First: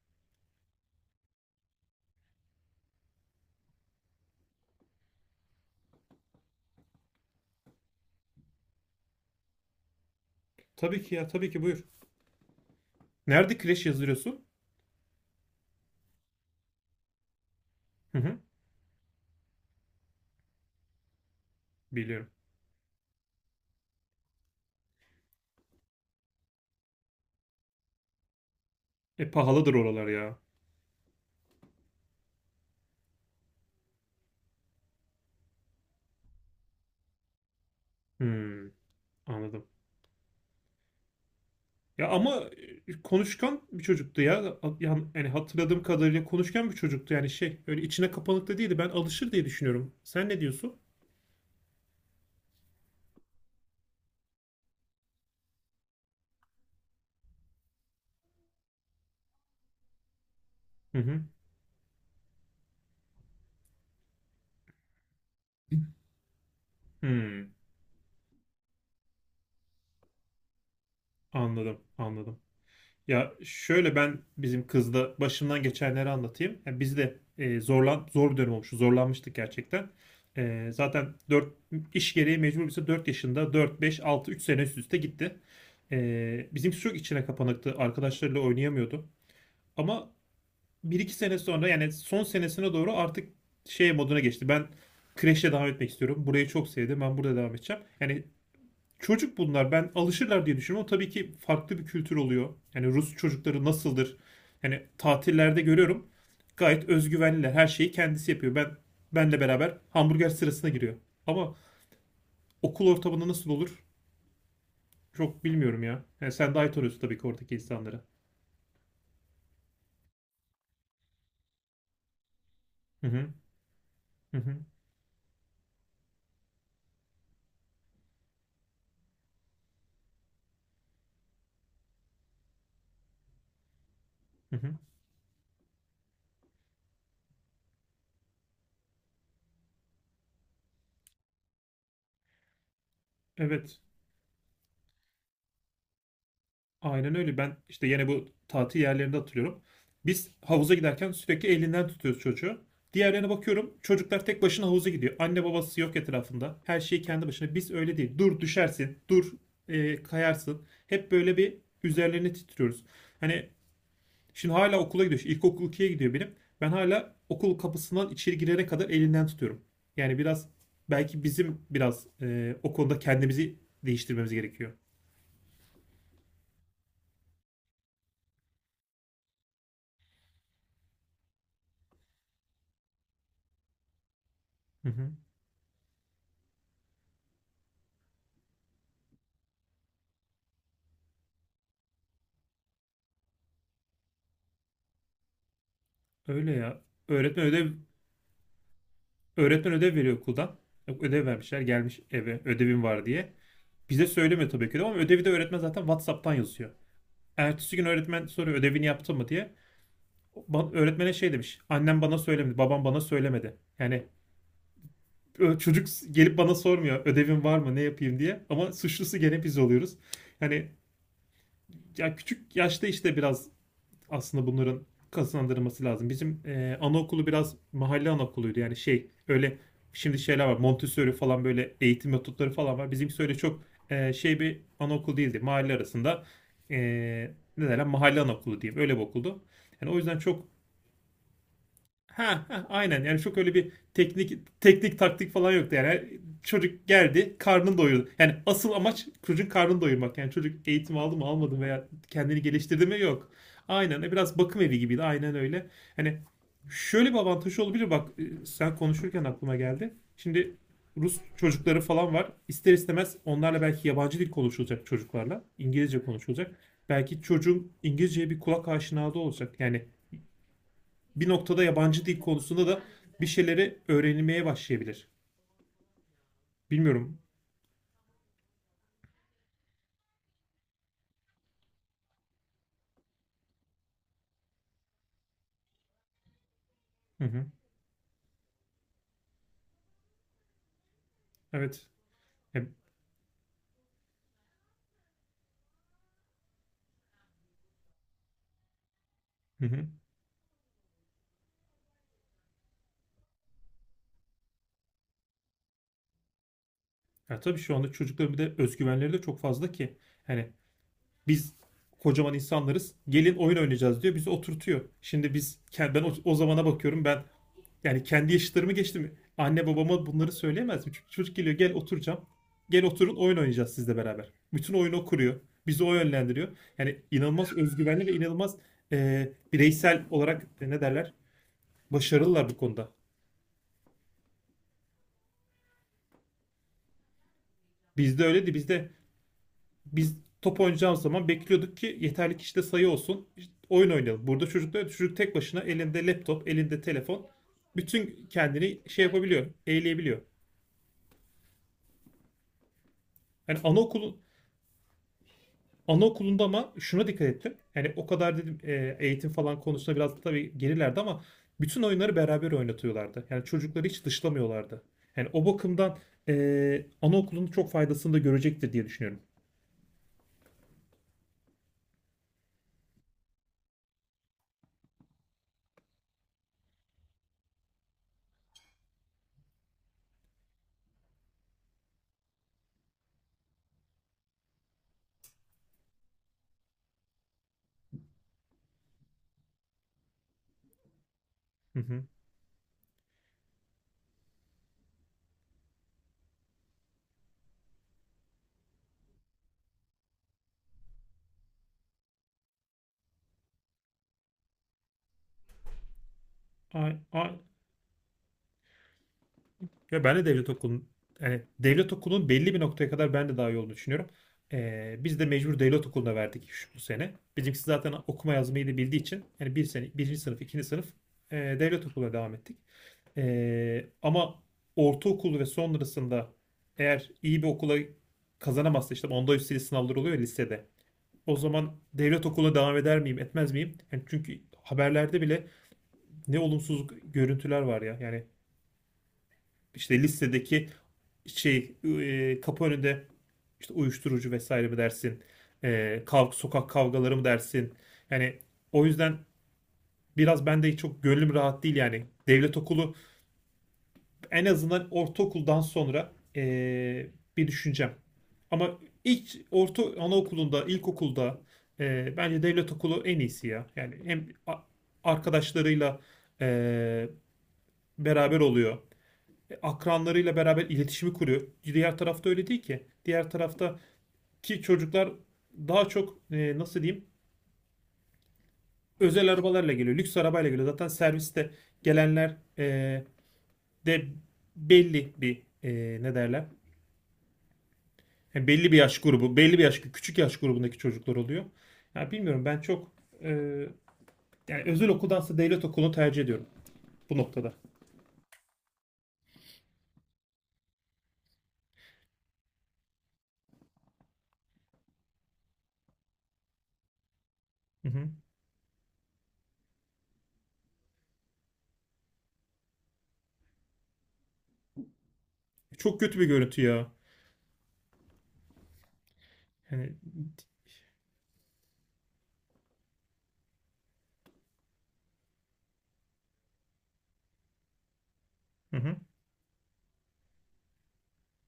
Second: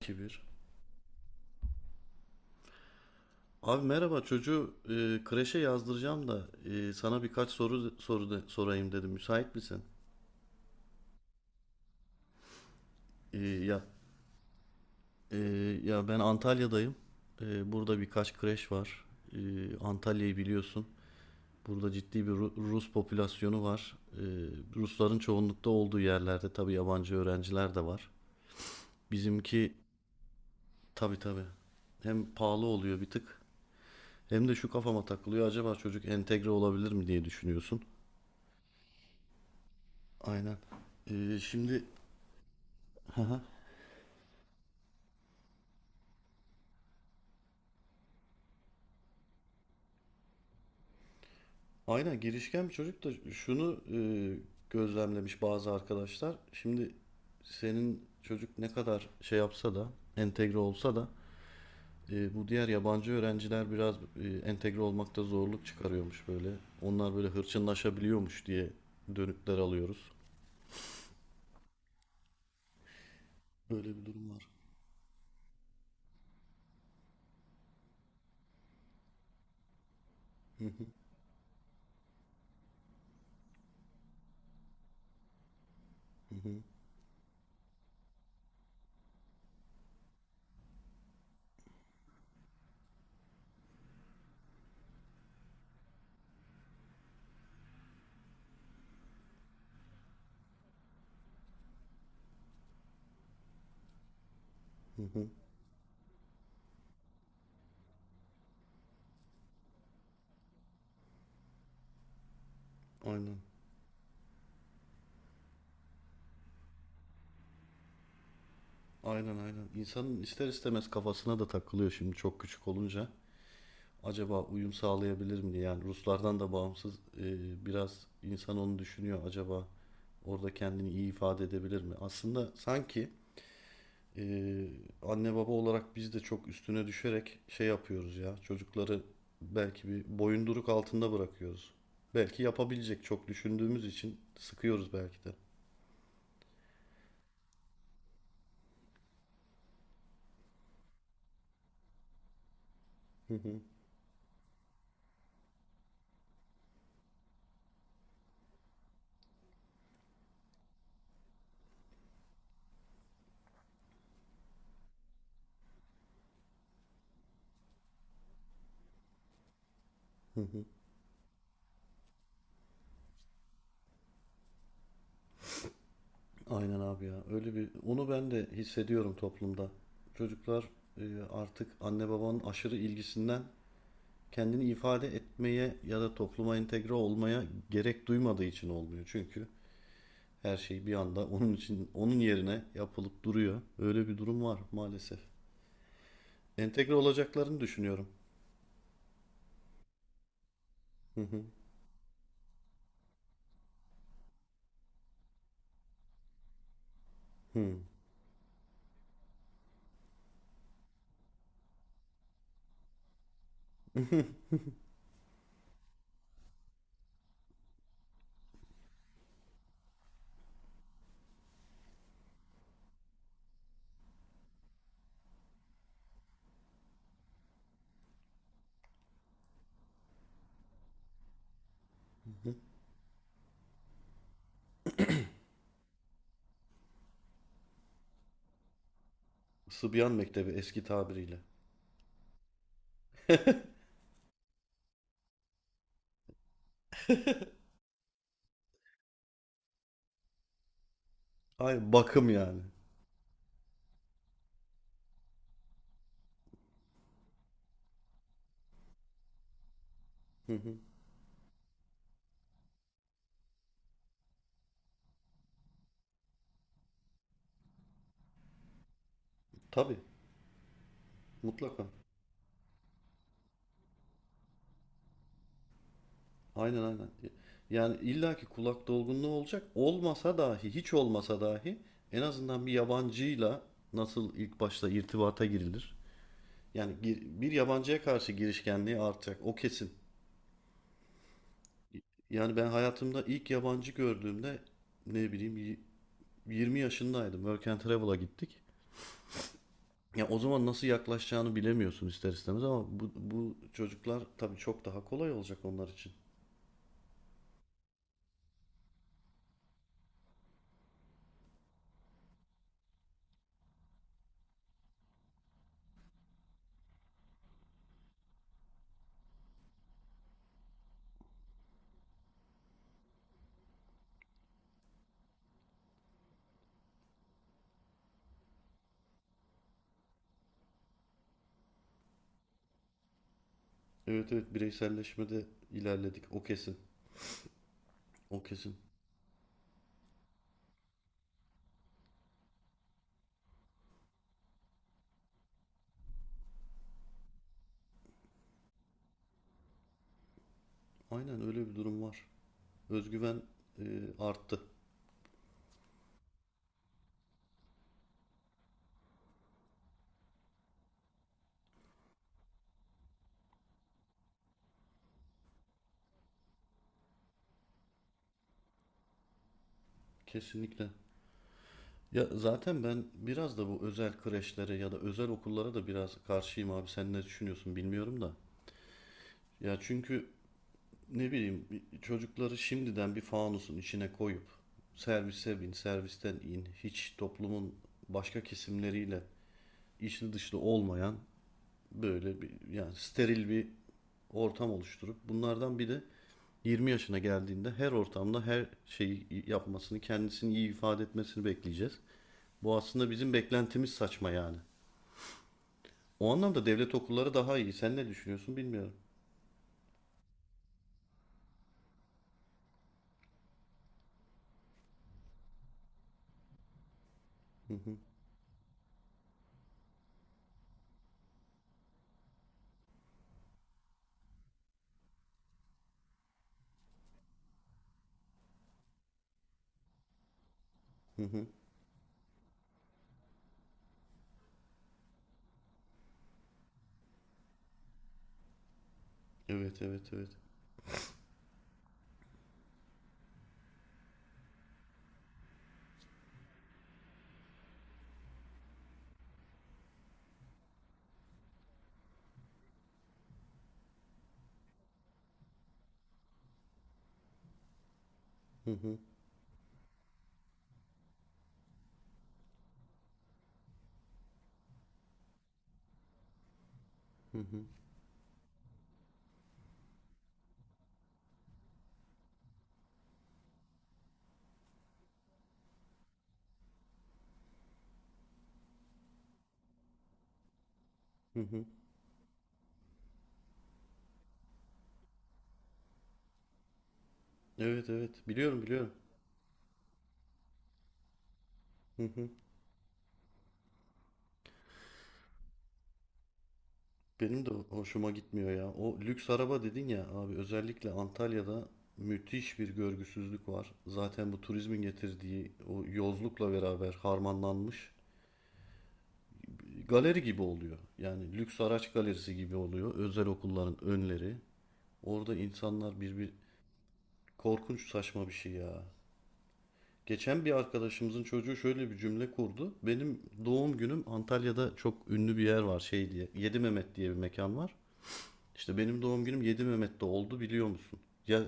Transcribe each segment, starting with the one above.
2-1. Abi merhaba, çocuğu kreşe yazdıracağım da sana birkaç sorayım dedim. Müsait misin? Tabii ki ya, tabii ki buyur. E, Nerede ya kreş yazdırıyorsun? e, ya ben Antalya'dayım. Burada Hı birkaç hı, kreş var. E, Antalya'yı biliyorsun. Burada ciddi biliyorum. bir Rus popülasyonu var. Rusların çoğunlukta olduğu yerlerde tabii yabancı öğrenciler de var. E Bizimki pahalıdır oralar ya. tabii tabii, hem pahalı oluyor bir tık, hem de şu kafama takılıyor, acaba çocuk entegre olabilir mi diye düşünüyorsun. Hmm, anladım. Aynen. Şimdi, Ya ama hı hı, konuşkan bir çocuktu ya. Yani hatırladığım kadarıyla konuşkan bir çocuktu. Yani şey, öyle içine kapanık da değildi. Ben alışır diye düşünüyorum. Sen ne diyorsun? aynen girişken bir çocuk da şunu gözlemlemiş bazı arkadaşlar. Şimdi senin çocuk ne kadar şey yapsa da, entegre olsa Hı da hı. Bu diğer yabancı öğrenciler biraz entegre olmakta zorluk çıkarıyormuş böyle. Onlar böyle Hmm, hırçınlaşabiliyormuş diye dönütler alıyoruz. anladım. Ya şöyle, Böyle bir ben durum var. bizim kızla başımdan geçenleri anlatayım. Ya biz de zor bir dönem olmuştu. Zorlanmıştık gerçekten. Zaten 4 iş gereği mecbur, bize 4 yaşında 4 5 6, 3 sene üst üste gitti. Hı hı, Bizimki çok içine kapanıktı. Arkadaşlarıyla oynayamıyordu. Ama bir iki sene sonra, yani son senesine doğru artık şey moduna geçti. Ben kreşe devam etmek istiyorum. Burayı çok sevdim. Ben burada devam edeceğim. Yani çocuk bunlar. Ben alışırlar diye düşünüyorum. O tabii ki farklı bir kültür oluyor. Yani Rus çocukları nasıldır? Yani hı hı. tatillerde görüyorum. Gayet özgüvenliler. Her şeyi kendisi yapıyor. Benle beraber hamburger sırasına giriyor. Ama okul ortamında Aynen. nasıl olur? Çok bilmiyorum ya. Yani sen daha iyi tanıyorsun tabii ki oradaki insanları. Aynen aynen. İnsanın ister istemez kafasına da takılıyor şimdi çok küçük Hı olunca, hı. Hı acaba hı. uyum sağlayabilir mi diye. Yani Ruslardan da bağımsız e, biraz insan onu düşünüyor. Acaba orada kendini iyi ifade edebilir mi? Aslında sanki e, Hı hı. anne baba olarak biz de çok üstüne düşerek şey yapıyoruz ya. Çocukları belki bir boyunduruk altında bırakıyoruz. Belki yapabilecek, çok Evet. düşündüğümüz için sıkıyoruz belki de. Aynen öyle. Ben işte yine bu tatil yerlerinde hatırlıyorum. Biz havuza giderken sürekli elinden tutuyoruz çocuğu. Diğerlerine Hı hı, bakıyorum. Çocuklar tek başına havuza gidiyor. Anne babası yok etrafında. Her şey kendi başına. Biz öyle değil. Dur düşersin. Dur kayarsın. Hep böyle bir üzerlerine titriyoruz. Hani şimdi hala okula gidiyor. Şimdi İlkokul 2'ye gidiyor benim. Ben hala okul kapısından içeri girene kadar elinden tutuyorum. Yani hı biraz hı. belki bizim biraz o konuda kendimizi değiştirmemiz gerekiyor. Aynen abi ya. Öyle bir, onu ben de hissediyorum toplumda. Çocuklar artık anne babanın aşırı ilgisinden kendini Hı ifade hı. etmeye ya da topluma entegre olmaya gerek duymadığı için olmuyor. Çünkü her şey bir anda onun için, onun yerine yapılıp duruyor. Öyle bir durum var maalesef. Öyle ya. Entegre Öğretmen olacaklarını ödev düşünüyorum. Öğretmen ödev veriyor okuldan. Hı Ödev hı. vermişler, gelmiş eve ödevim var diye. Bize söylemiyor tabii ki de, ama ödevi de öğretmen zaten WhatsApp'tan yazıyor. Hı. Ertesi gün öğretmen soruyor ödevini yaptın mı diye. Öğretmene şey demiş: annem bana söylemedi, babam bana söylemedi. Yani çocuk gelip bana sormuyor ödevin var mı, ne yapayım diye. Ama suçlusu gene biz oluyoruz. Yani ya küçük yaşta işte biraz aslında bunların kazandırılması lazım. Bizim anaokulu biraz mahalle anaokuluydu. Yani şey öyle, şimdi şeyler var. Montessori falan, böyle eğitim metotları falan var. Bizimki öyle çok şey bir anaokul değildi. Mahalle arasında, e, ne derler, mahalle anaokulu diyeyim. Öyle bir okuldu. Yani o Sıbyan yüzden çok Mektebi eski tabiriyle. ha, ha, aynen, yani çok öyle bir teknik taktik falan yoktu. Yani çocuk geldi, karnını doyurdu. Yani asıl amaç çocuğun karnını doyurmak. Yani çocuk eğitim aldı mı almadı mı, veya Hayır, bakım kendini yani. geliştirdi mi, yok. Aynen, biraz bakım evi gibiydi, aynen öyle. Hani şöyle bir avantajı olabilir, bak, sen konuşurken aklıma geldi Hı şimdi. hı. Rus çocukları falan var, ister istemez onlarla belki yabancı dil konuşulacak, çocuklarla İngilizce konuşulacak. Belki çocuğun İngilizceye bir kulak aşinalığı olacak. Yani Tabii, bir noktada mutlaka. yabancı dil konusunda da bir şeyleri öğrenilmeye başlayabilir. Aynen aynen. Bilmiyorum. Yani illaki kulak dolgunluğu olacak. Olmasa dahi, hiç olmasa dahi en azından bir yabancıyla nasıl ilk başta irtibata girilir? Yani Hı hı. bir yabancıya karşı girişkenliği artacak. O kesin. Evet. Yani ben E, hayatımda ilk yabancı gördüğümde, ne bileyim, 20 yaşındaydım. Work and Travel'a gittik. Hı hı. Ya o zaman nasıl yaklaşacağını bilemiyorsun ister istemez, ama bu çocuklar tabii çok daha kolay olacak onlar için. Ya tabii şu anda çocukların bir de özgüvenleri de çok fazla ki. Hani biz kocaman insanlarız. Gelin oyun oynayacağız diyor. Bizi oturtuyor. Şimdi biz kend- ben o zamana bakıyorum. Ben, yani kendi yaşıtlarımı geçtim, anne babama bunları söyleyemez mi? Çünkü çocuk geliyor, gel oturacağım. Gel oturun oyun oynayacağız sizle beraber. Bütün oyunu o kuruyor. Bizi o yönlendiriyor. Yani inanılmaz özgüvenli ve inanılmaz bireysel olarak, ne derler, başarılılar bu konuda. Evet evet, bireyselleşmede ilerledik. O kesin. Bizde O öyleydi. kesin. Bizde biz top oynayacağımız zaman bekliyorduk ki yeterli kişide sayı olsun. İşte oyun oynayalım. Burada çocuklar, çocuk tek başına elinde laptop, elinde telefon, bütün kendini şey yapabiliyor, eğleyebiliyor. Aynen, öyle bir durum var. Özgüven Yani e, anaokulu arttı. Anaokulunda ama şuna dikkat ettim. Yani o kadar dedim, eğitim falan konusunda biraz tabii gerilerdi ama bütün oyunları beraber oynatıyorlardı. Yani çocukları hiç dışlamıyorlardı. Yani o bakımdan anaokulunun çok faydasını da görecektir diye düşünüyorum. Kesinlikle. Ya zaten ben biraz da bu özel kreşlere ya da özel okullara da biraz karşıyım abi. Sen ne düşünüyorsun bilmiyorum da. Ya çünkü, ne bileyim, çocukları şimdiden bir fanusun içine koyup, servise bin, servisten in, hiç toplumun başka kesimleriyle içli dışlı olmayan Hı hı. böyle bir, yani steril bir ortam oluşturup bunlardan bir de 20 yaşına geldiğinde her ortamda her şeyi yapmasını, kendisini iyi ifade etmesini bekleyeceğiz. Bu aslında, bizim beklentimiz saçma yani. O anlamda devlet A- okulları a- daha iyi. Sen ne düşünüyorsun bilmiyorum. Ya ben de devlet okulun yani devlet okulunun belli bir noktaya kadar ben de daha iyi olduğunu düşünüyorum. Biz de mecbur devlet okuluna verdik bu sene. Bizimkisi Hı zaten hı, okuma yazmayı da bildiği için, yani bir sene, birinci sınıf, ikinci sınıf, devlet okuluna devam ettik. Ama ortaokul ve sonrasında eğer iyi bir okula kazanamazsa, işte onda üsteli sınavlar oluyor ya lisede. hı O hı. zaman devlet okuluna devam eder miyim, etmez miyim? Yani çünkü haberlerde bile ne olumsuz görüntüler var ya. Yani Evet işte evet evet. listedeki şey kapı önünde, işte uyuşturucu vesaire mi dersin, E, kav sokak kavgaları mı dersin? Yani o yüzden biraz ben de çok gönlüm rahat değil yani. Devlet okulu en azından ortaokuldan sonra, bir düşüncem. Hı Ama hı, ilk orta anaokulunda, ilkokulda bence devlet okulu en iyisi ya. Yani hem arkadaşlarıyla e, hı hı, beraber oluyor, akranlarıyla beraber iletişimi kuruyor. Diğer tarafta öyle değil ki. Diğer tarafta ki çocuklar daha çok, nasıl diyeyim, özel arabalarla geliyor. Lüks arabayla geliyor. Zaten hı serviste hı. gelenler de belli bir, ne derler, Evet evet, yani biliyorum belli bir biliyorum. yaş grubu, belli bir yaş küçük yaş grubundaki çocuklar oluyor. Hı Yani hı. bilmiyorum, ben çok e, yani özel okuldansa devlet okulunu tercih ediyorum bu Benim de noktada. hoşuma gitmiyor ya. O lüks araba dedin ya abi, özellikle Antalya'da müthiş bir görgüsüzlük var. Zaten bu turizmin getirdiği o yozlukla beraber Hı harmanlanmış, hı. galeri gibi oluyor. Yani lüks araç galerisi gibi oluyor özel okulların önleri. Orada insanlar Çok bir kötü bir bir görüntü ya. korkunç, saçma bir şey ya. Yani Geçen bir arkadaşımızın çocuğu şöyle bir cümle kurdu. Benim doğum günüm Antalya'da, çok ünlü bir yer var şey diye, Yedi Mehmet diye bir mekan var. hı İşte hı. benim doğum günüm 7 Mehmet'te oldu biliyor musun? Ya,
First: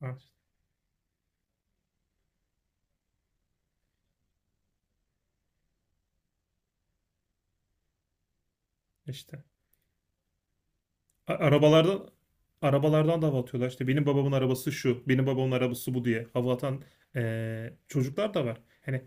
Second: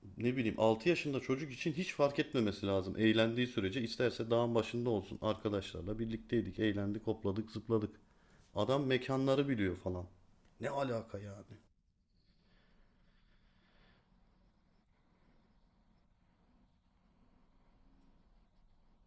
Ah, ne bileyim, 6 yaşında çocuk için hiç fark etmemesi lazım. Eğlendiği sürece isterse dağın başında olsun. Arkadaşlarla birlikteydik, eğlendik, hopladık, zıpladık. Adam işte. mekanları biliyor falan. Ne alaka A- yani? Arabalardan Arabalardan da hava atıyorlar. İşte benim babamın arabası şu, benim babamın arabası bu diye hava atan çocuklar da var. Hani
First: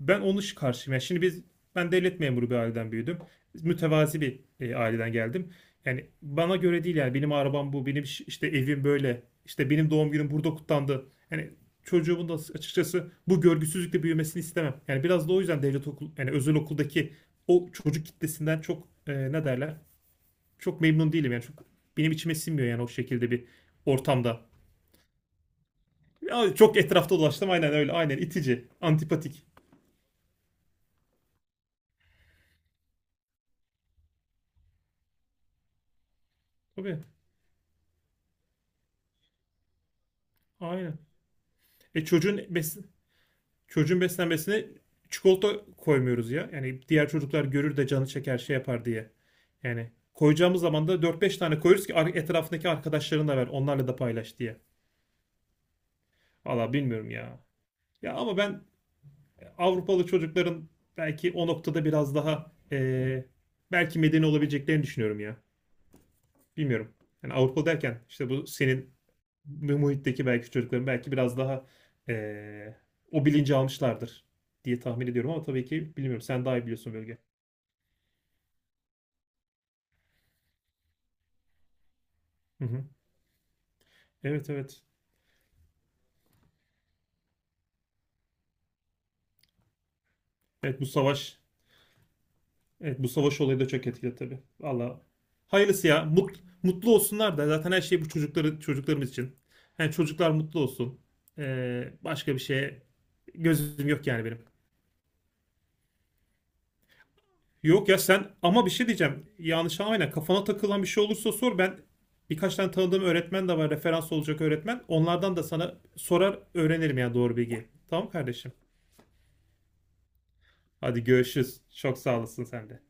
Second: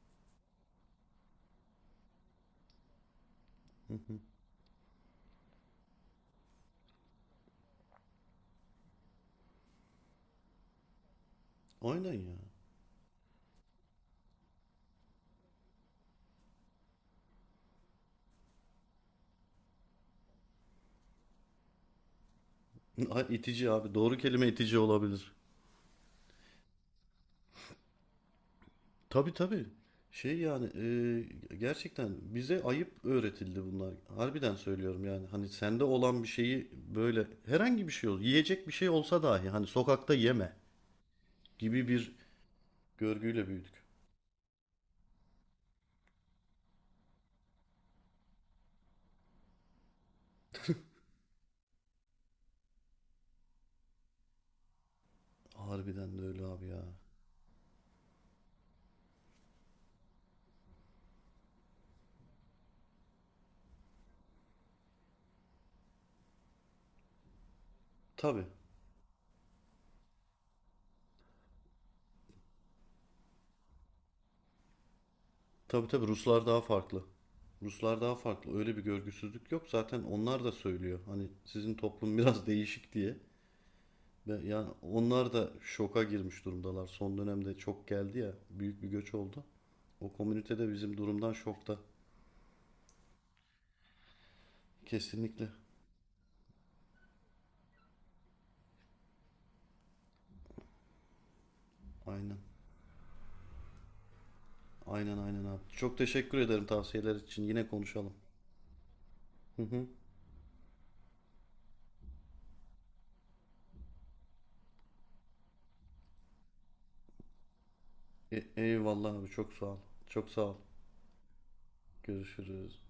ben onun iş karşıyım. Yani şimdi biz, ben devlet memuru bir aileden büyüdüm. Mütevazi bir aileden geldim. Yani bana göre değil, yani benim arabam bu, benim işte evim böyle, işte benim doğum günüm burada kutlandı. Yani Aynen çocuğumun da ya. açıkçası bu görgüsüzlükle büyümesini istemem. Yani biraz da o yüzden devlet okul yani özel okuldaki o çocuk kitlesinden çok, ne derler, çok memnun değilim yani. Çok benim içime sinmiyor yani o Ay, şekilde bir İtici abi. Doğru kelime ortamda. itici olabilir. Ya çok etrafta dolaştım, aynen öyle, aynen itici, Tabii antipatik. tabii. Şey yani, gerçekten bize ayıp öğretildi bunlar. Harbiden söylüyorum yani. Hani sende olan bir şeyi Tabii, böyle, herhangi bir şey ol, yiyecek bir şey olsa dahi hani sokakta yeme aynen. gibi E bir çocuğun bes görgüyle büyüdük. Çocuğun beslenmesine çikolata koymuyoruz ya. Yani diğer çocuklar görür de canı çeker şey yapar diye. Yani koyacağımız zaman da dört beş tane koyuyoruz ki etrafındaki arkadaşlarına da ver, onlarla da paylaş diye. Harbiden de öyle abi Valla ya. bilmiyorum ya. Ya ama ben Avrupalı çocukların belki o noktada biraz daha belki medeni olabileceklerini düşünüyorum ya. Bilmiyorum. Yani Avrupalı derken işte Tabii. bu senin muhitteki belki çocukların belki biraz daha eee, o bilinci almışlardır diye tahmin ediyorum, ama tabii Tabii ki tabii, bilmiyorum. Sen Ruslar daha daha iyi biliyorsun farklı. bölge. Ruslar daha farklı. Öyle bir görgüsüzlük yok. Zaten onlar da söylüyor, hani sizin toplum biraz Hı hı. değişik diye. Ve Evet yani evet. onlar da şoka girmiş durumdalar. Son dönemde çok geldi ya, büyük bir göç oldu. O komünite de Evet bu bizim durumdan savaş şokta. evet, bu savaş olayı da çok etkili tabii. Valla Kesinlikle. hayırlısı ya. Mutlu olsunlar da, zaten her şey bu çocuklarımız için. Yani çocuklar mutlu olsun. Başka Aynen. bir şeye gözüm yok yani benim. Aynen aynen abi. Çok teşekkür ederim tavsiyeler için. Yine Yok ya, konuşalım. sen, ama bir şey diyeceğim, Hı yanlış hı. anlamayın, kafana takılan bir şey olursa sor. Ben birkaç tane tanıdığım öğretmen de var. Referans olacak öğretmen. Onlardan da sana sorar öğrenirim ya, doğru bilgi. Tamam kardeşim. Eyvallah abi, çok sağ ol. Çok sağ ol. Hadi görüşürüz. Çok sağ olasın sen Görüşürüz. de.